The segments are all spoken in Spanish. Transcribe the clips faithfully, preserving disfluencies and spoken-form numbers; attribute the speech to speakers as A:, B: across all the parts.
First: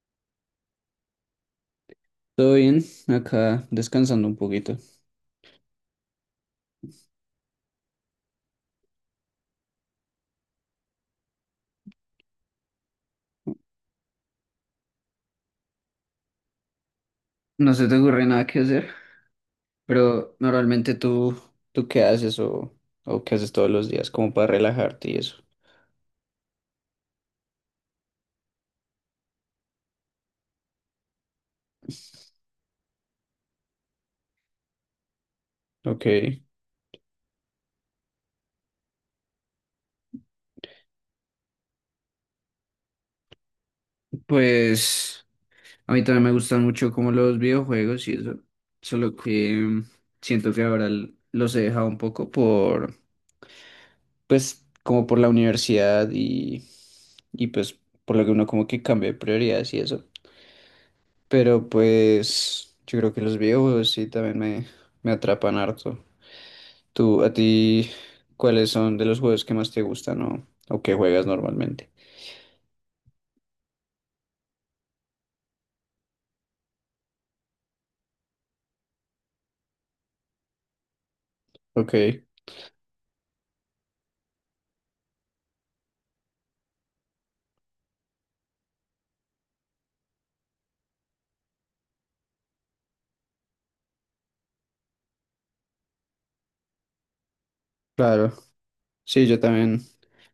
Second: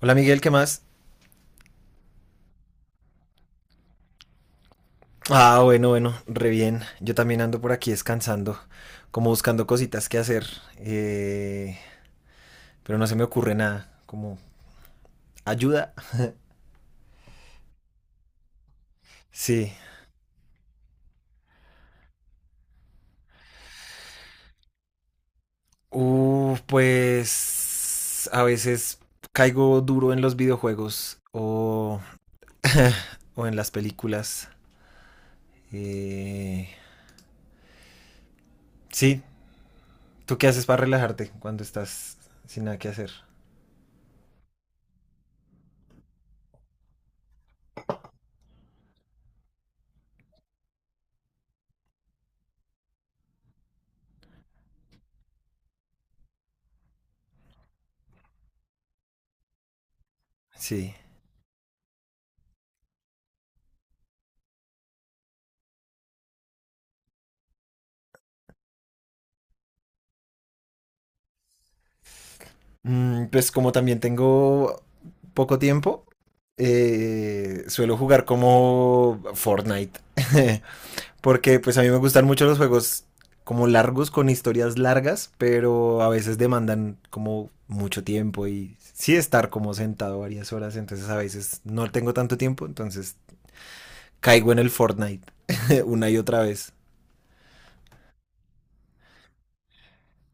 A: Hola Miguel, ¿qué más?
B: Todo bien, acá descansando un poquito.
A: Ah, bueno, bueno, re bien. Yo también ando por aquí descansando, como buscando cositas que hacer, eh, pero no se me ocurre nada, como ayuda.
B: No se te ocurre nada que hacer,
A: Sí.
B: pero normalmente tú, ¿tú qué haces o, o qué haces todos los días como para relajarte y eso?
A: Uh, pues a veces caigo duro en los videojuegos o, o en las películas.
B: Ok,
A: Eh, sí, ¿tú qué haces para relajarte cuando estás sin nada que hacer?
B: pues a mí también me gustan mucho como los videojuegos y eso, solo que mm, siento que ahora l- los he dejado un poco por, pues como por la universidad y, y pues por lo que uno como que cambia de prioridades y eso.
A: Sí.
B: Pero pues yo creo que los videojuegos sí también me, me atrapan harto. Tú, a ti, ¿cuáles son de los juegos que más te gustan o, o que juegas normalmente?
A: Mm, Pues como también tengo poco tiempo, eh, suelo jugar como Fortnite. Porque pues a mí
B: Ok,
A: me gustan mucho los juegos como largos, con historias largas, pero a veces demandan como mucho tiempo y sí estar como sentado varias horas, entonces a veces no tengo tanto tiempo, entonces caigo en el Fortnite una y otra vez.
B: claro. Sí, yo también,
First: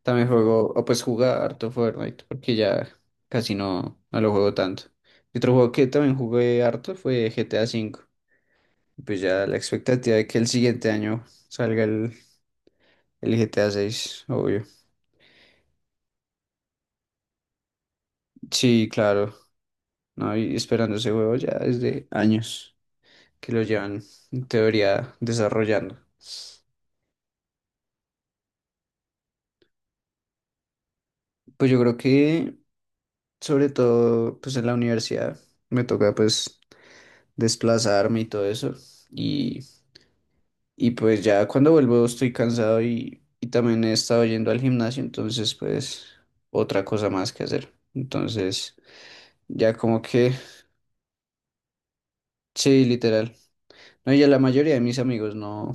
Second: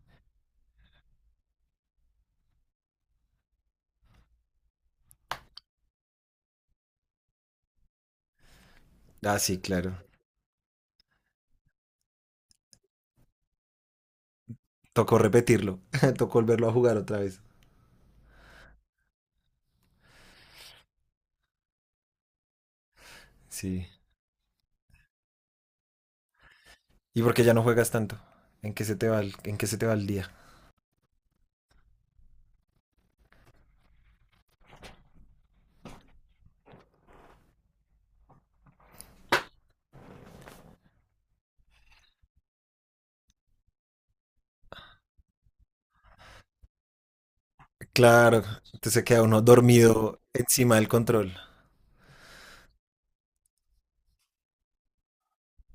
B: también juego, o pues jugaba harto Fortnite, porque ya casi no, no lo juego tanto. Y otro juego que también jugué harto fue G T A quinto. Y pues
A: Ah,
B: ya la
A: sí, claro.
B: expectativa de que el siguiente año salga el, el G T A seis, obvio.
A: Tocó repetirlo, tocó volverlo a jugar otra vez.
B: Sí, claro. No, y esperando ese juego ya desde años que lo
A: Sí.
B: llevan en teoría desarrollando.
A: ¿Y por qué ya no juegas tanto? ¿En qué se te va el, en qué se te va el día?
B: Pues yo creo que sobre todo pues en la universidad me toca pues desplazarme y todo eso. Y, y pues ya cuando vuelvo estoy cansado y, y también he estado yendo al gimnasio, entonces pues otra cosa más que hacer.
A: Claro,
B: Entonces
A: entonces se queda uno
B: ya como
A: dormido
B: que
A: encima del control.
B: sí, literal. No, y ya la mayoría de mis amigos no.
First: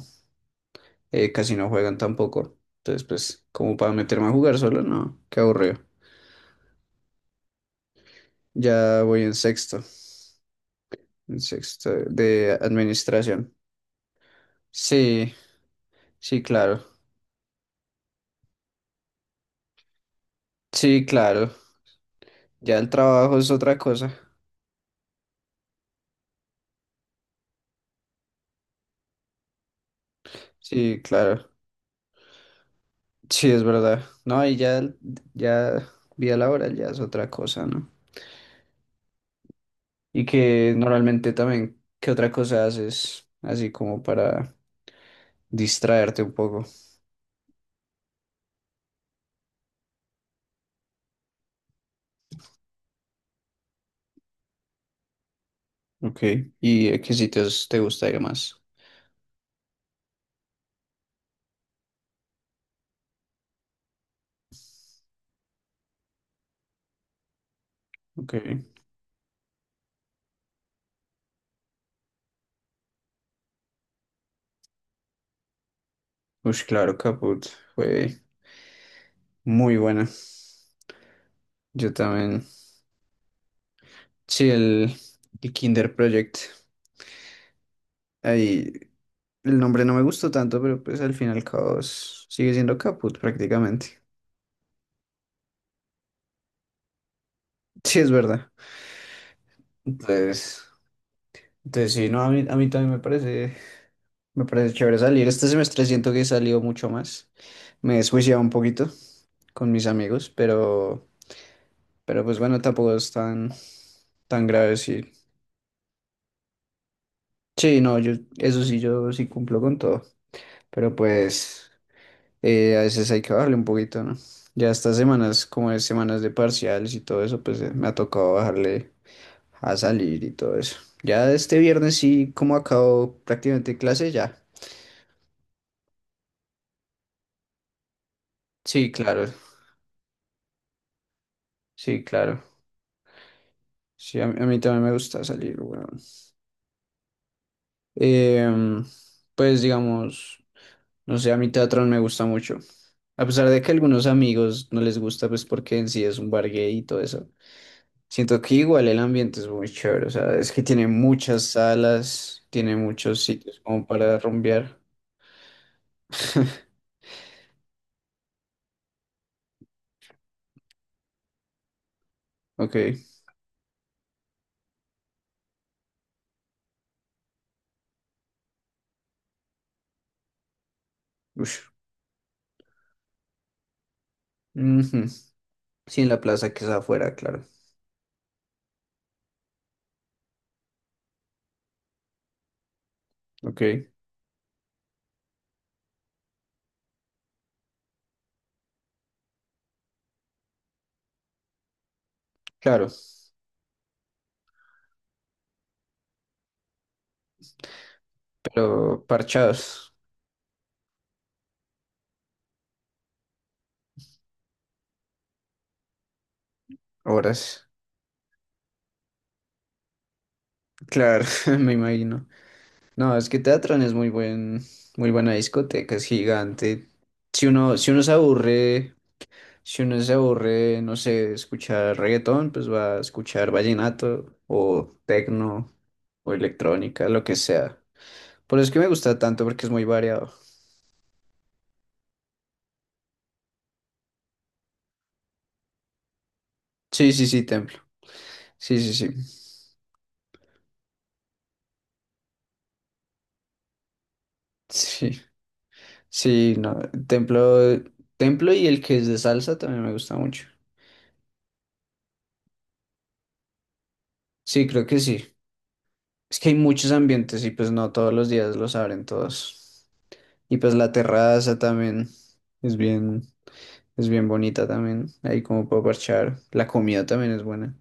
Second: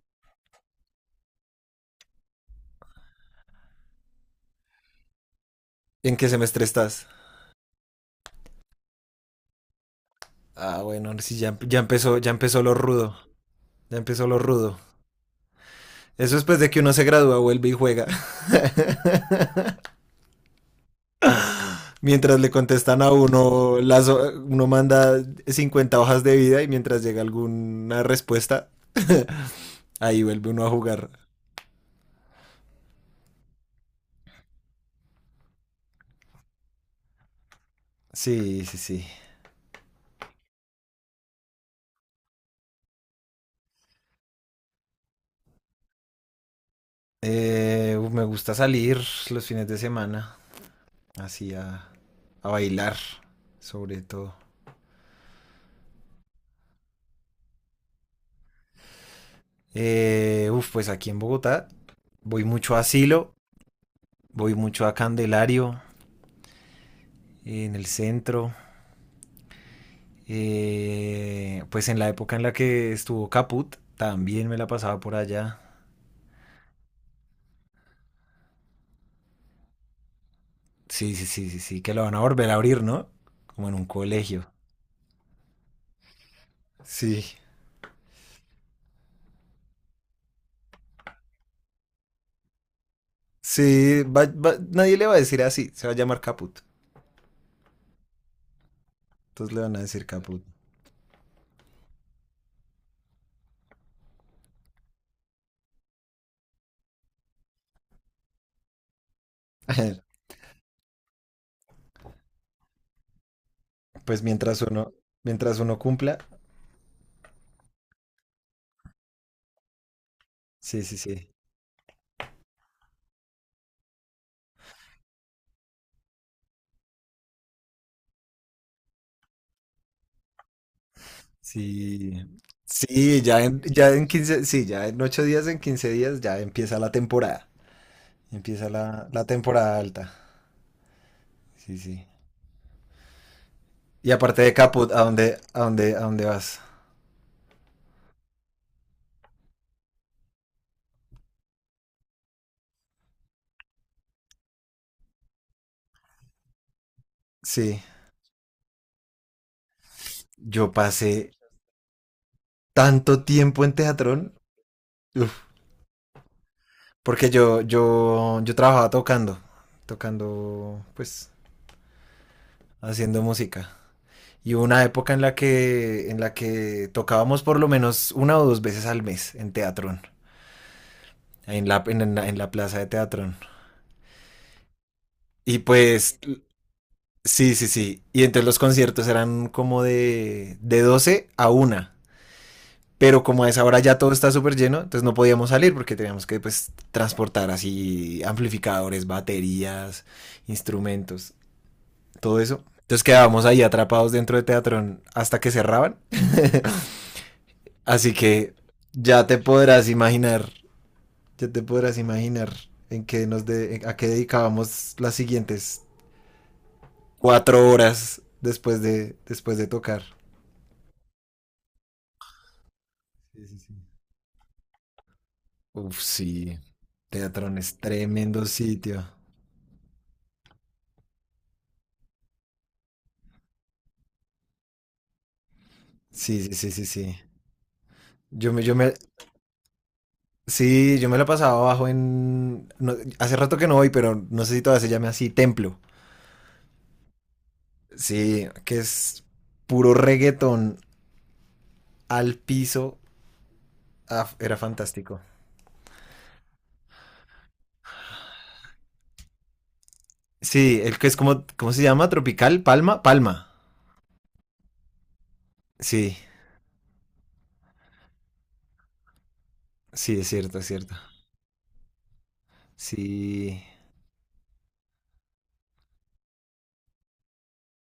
B: eh, casi no juegan tampoco. Entonces, pues, como para meterme a jugar solo, no, qué aburrido.
A: ¿En qué semestre estás?
B: Ya voy en sexto,
A: Ah, bueno, sí,
B: en
A: ya, ya
B: sexto
A: empezó, ya
B: de
A: empezó lo rudo.
B: administración.
A: Ya empezó lo rudo.
B: Sí,
A: Eso
B: sí,
A: después de que
B: claro.
A: uno se gradúa, vuelve y juega.
B: Sí, claro.
A: Mientras le
B: Ya el
A: contestan a
B: trabajo es
A: uno,
B: otra
A: las,
B: cosa.
A: ho- uno manda cincuenta hojas de vida y mientras llega alguna respuesta, ahí vuelve uno a
B: Sí,
A: jugar.
B: claro. Sí, es verdad. No, y ya, el- ya vida laboral ya es otra cosa, ¿no?
A: Sí, sí, sí.
B: Y que normalmente también, ¿qué otra cosa haces? Así como para distraerte un poco.
A: Eh, me gusta salir los fines de semana, así a, a bailar, sobre todo.
B: Ok. ¿Y a qué sitios te gusta ir más?
A: Eh, uf, pues aquí en Bogotá voy mucho a Asilo, voy mucho a Candelario, en el
B: Ok.
A: centro. Eh, pues en la época en la que estuvo Caput, también me la pasaba por allá.
B: Ush, claro, Caput fue muy buena.
A: Sí, sí, sí, sí, sí, que
B: Yo
A: lo van a
B: también.
A: volver a abrir, ¿no? Como en un colegio.
B: Sí, el, el Kinder Project.
A: Sí,
B: Ahí el nombre no me gustó tanto, pero pues al fin y al cabo es- sigue siendo Caput prácticamente.
A: sí, va- va- nadie le va a decir así, se va a llamar Caput.
B: Sí, es verdad.
A: Entonces le van a decir Caput.
B: Entonces, entonces sí, no, a mí, a mí también me parece, me parece chévere salir. Este semestre siento que he salido mucho más. Me he desjuiciado un poquito con mis amigos, pero, pero pues bueno, tampoco es tan,
A: Pues
B: tan
A: mientras
B: grave,
A: uno,
B: sí.
A: mientras uno cumpla,
B: Sí, no, yo, eso sí, yo sí cumplo con todo.
A: sí,
B: Pero
A: sí, sí.
B: pues eh, a veces hay que bajarle un poquito, ¿no? Ya estas semanas, como es semanas de parciales y todo eso, pues eh, me ha tocado bajarle a salir y todo eso. Ya este viernes
A: Sí,
B: sí, como acabo
A: sí, ya en,
B: prácticamente
A: ya en
B: clase, ya.
A: quince, sí, ya en ocho días, en quince días, ya empieza la temporada. Empieza
B: Sí,
A: la, la
B: claro,
A: temporada alta. Sí,
B: sí,
A: sí.
B: claro.
A: Y
B: Sí, a mí,
A: aparte
B: a
A: de
B: mí también
A: Caput,
B: me
A: ¿a
B: gusta
A: dónde,
B: salir,
A: a
B: bueno.
A: dónde, a dónde vas?
B: Em, pues digamos, no sé, a mí Teatrón me gusta mucho. A pesar de que a algunos amigos no les gusta, pues porque en sí es un bar gay y todo eso.
A: Sí,
B: Siento que igual el ambiente es muy chévere, o sea, es que
A: yo
B: tiene
A: pasé
B: muchas salas, tiene muchos
A: tanto
B: sitios
A: tiempo en
B: como para
A: Teatrón,
B: rumbear.
A: uf, porque yo, yo, yo trabajaba tocando, tocando, pues,
B: Ok,
A: haciendo música. Y hubo una época en la que, en la que tocábamos por lo menos una o dos veces al mes en Teatrón.
B: ush.
A: En la, en, la, en la plaza de Teatrón.
B: Ujú.
A: Y
B: Sí, en
A: pues,
B: la plaza que es afuera, claro.
A: sí, sí, sí. Y entonces los conciertos eran como de, de doce a una. Pero como a
B: Ok,
A: esa hora ya todo está súper lleno, entonces no podíamos salir porque teníamos que pues transportar así amplificadores, baterías, instrumentos, todo eso.
B: claro,
A: Entonces quedábamos ahí atrapados dentro de Teatrón hasta que cerraban. Así que
B: pero
A: ya te podrás
B: parchados,
A: imaginar, ya te podrás imaginar en qué nos de, a qué dedicábamos las siguientes
B: horas.
A: cuatro horas después de, después de tocar.
B: Claro, me imagino. No, es que
A: Sí, sí, sí.
B: Teatrón es muy buen, muy buena discoteca,
A: Uf,
B: es
A: sí.
B: gigante. Si
A: Teatrón es
B: uno, si uno se
A: tremendo
B: aburre
A: sitio.
B: Si uno se aburre, no sé, de escuchar reggaetón, pues va a escuchar vallenato o tecno o
A: Sí, sí, sí, sí,
B: electrónica,
A: sí.
B: lo que sea.
A: Yo
B: Por
A: me,
B: eso es
A: yo
B: que me
A: me,
B: gusta tanto porque es muy variado.
A: sí, yo me la pasaba abajo en, no, hace rato que no voy, pero no sé si todavía se llame así, Templo.
B: Sí, sí, sí, Templo.
A: Sí,
B: Sí,
A: que
B: sí,
A: es
B: sí.
A: puro reggaetón al piso. Ah, era fantástico.
B: Sí, sí, no. Templo, Templo y el que es de salsa también me gusta mucho.
A: Sí, el que es como, ¿cómo se llama? Tropical, Palma, Palma.
B: Sí, creo que sí.
A: Sí,
B: Es que hay muchos ambientes y pues no todos los días los abren todos.
A: sí, es
B: Y
A: cierto, es
B: pues la
A: cierto.
B: terraza también es bien,
A: Sí.
B: es bien bonita también. Ahí como para parchar. La comida también es buena.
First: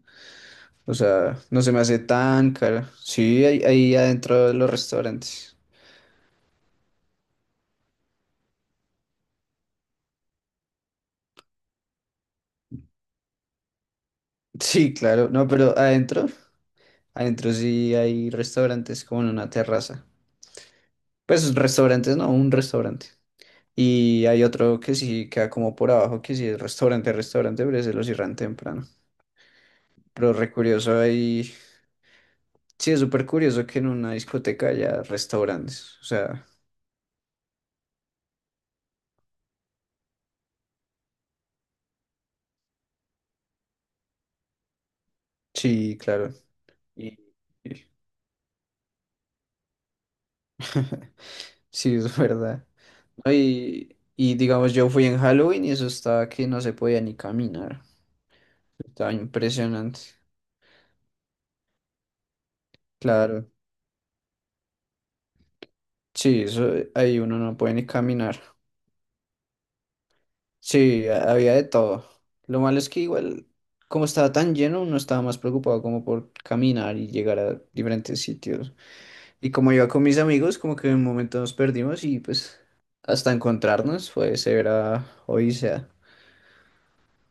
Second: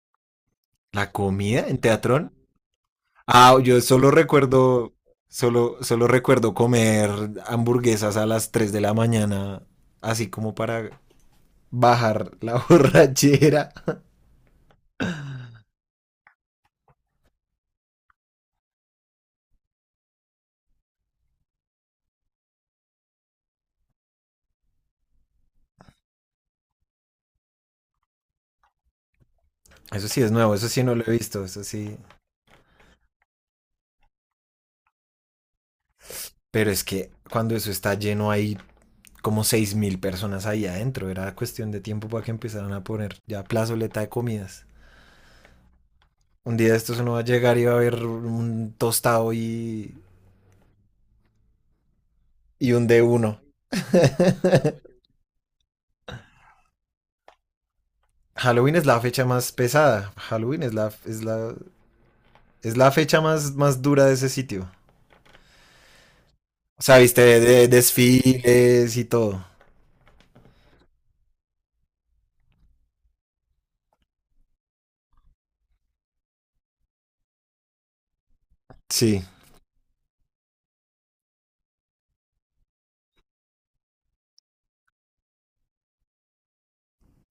B: O
A: La
B: sea, no
A: comida
B: se
A: en
B: me hace
A: Teatrón.
B: tan cara. Sí,
A: Ah,
B: ahí,
A: yo
B: ahí
A: solo
B: adentro de los
A: recuerdo,
B: restaurantes.
A: solo, solo recuerdo comer hamburguesas a las tres de la mañana, así como para bajar la borrachera.
B: Sí, claro. No, pero adentro, adentro sí hay restaurantes como en una terraza. Pues restaurantes, no, un restaurante. Y hay otro que sí queda como por abajo, que sí es restaurante, restaurante, pero ese lo cierran temprano.
A: Eso sí es
B: Pero re
A: nuevo, eso sí
B: curioso
A: no lo he visto,
B: ahí.
A: eso sí.
B: Sí, es súper curioso que en una discoteca haya restaurantes. O sea,
A: Pero es que cuando eso está lleno hay como seis mil personas ahí adentro, era cuestión de tiempo para que empezaran a poner ya plazoleta de comidas.
B: sí, claro.
A: Un día de estos
B: Y,
A: uno va a llegar y va a
B: y-
A: haber un tostado y,
B: Sí, es verdad.
A: y un de
B: ¿No?
A: uno.
B: Y, y digamos, yo fui en Halloween y eso estaba que no se podía ni caminar.
A: Halloween es la
B: Estaba
A: fecha más
B: impresionante.
A: pesada. Halloween es la, es la, es la fecha
B: Claro.
A: más, más dura de ese sitio.
B: Sí, eso,
A: O sea,
B: ahí
A: viste,
B: uno
A: de,
B: no
A: de-
B: puede ni caminar.
A: desfiles y todo.
B: Sí, ha- había de todo. Lo malo es que igual, como estaba tan lleno, uno estaba más preocupado como por caminar y llegar a diferentes sitios.
A: Sí.
B: Y como iba con mis amigos, como que en un momento nos perdimos y pues hasta encontrarnos fue severa odisea.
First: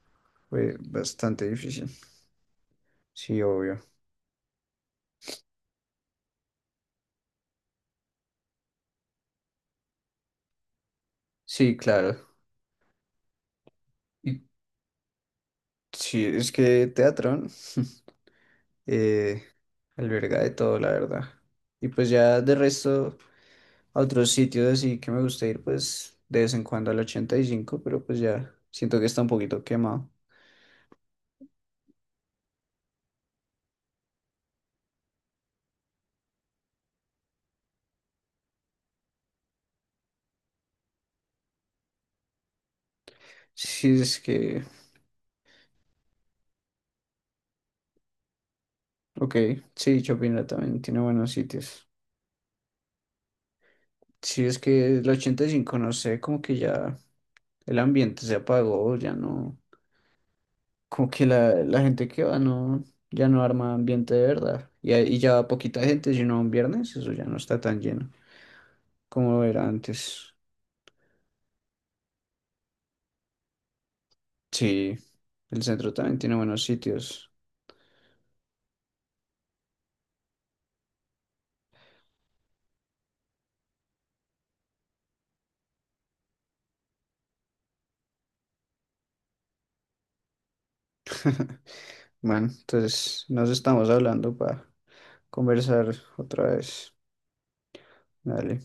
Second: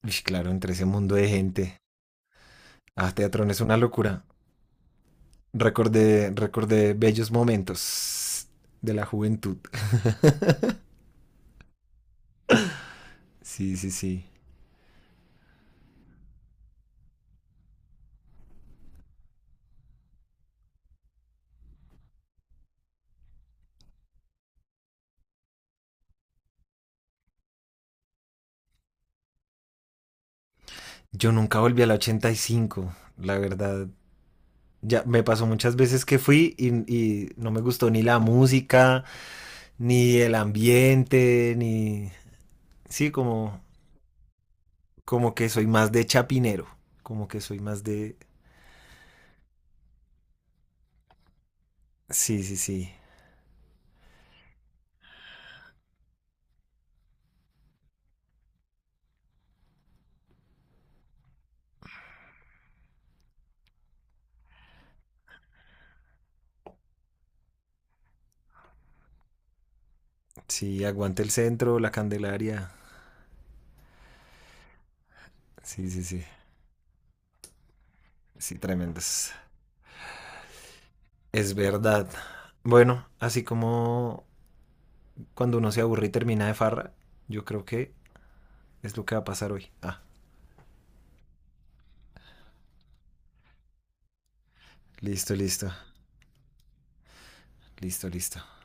A: Uy, claro, entre
B: Fue
A: ese mundo de
B: bastante
A: gente.
B: difícil.
A: Ah,
B: Sí,
A: Teatrón es una
B: obvio.
A: locura. Recordé, recordé bellos momentos de la juventud.
B: Sí, claro.
A: Sí, sí, sí.
B: ¿Y Sí, es que Teatrón eh, alberga de todo, la verdad. Y pues ya de resto, a otros sitios así que me gusta ir, pues de vez en cuando al ochenta y cinco, pero pues ya siento que está un poquito quemado.
A: Yo nunca volví a la ochenta y cinco, la verdad. Ya me pasó muchas veces que fui y, y no me gustó ni la música, ni el ambiente, ni... Sí, como,
B: Sí, es que,
A: como que soy más de Chapinero. Como que soy más de.
B: ok, sí, Chopinla también tiene buenos sitios.
A: Sí, sí, sí.
B: Sí, es que el ochenta y cinco no sé, como que ya el ambiente se apagó, ya no, como que la, la gente que va no, ya no arma ambiente de verdad. Y, ahí- y ya va poquita gente, sino un viernes, eso ya no está tan lleno. Como era antes.
A: Sí, aguante el centro, la Candelaria.
B: Sí, el
A: Sí,
B: centro
A: sí,
B: también
A: sí.
B: tiene buenos sitios.
A: Sí, tremendos. Es verdad. Bueno, así como cuando uno se aburre y termina de farra, yo creo que es lo que va a pasar hoy. Ah,
B: Bueno, entonces nos estamos hablando para
A: listo, listo.
B: conversar otra vez.
A: Listo, listo.
B: Dale.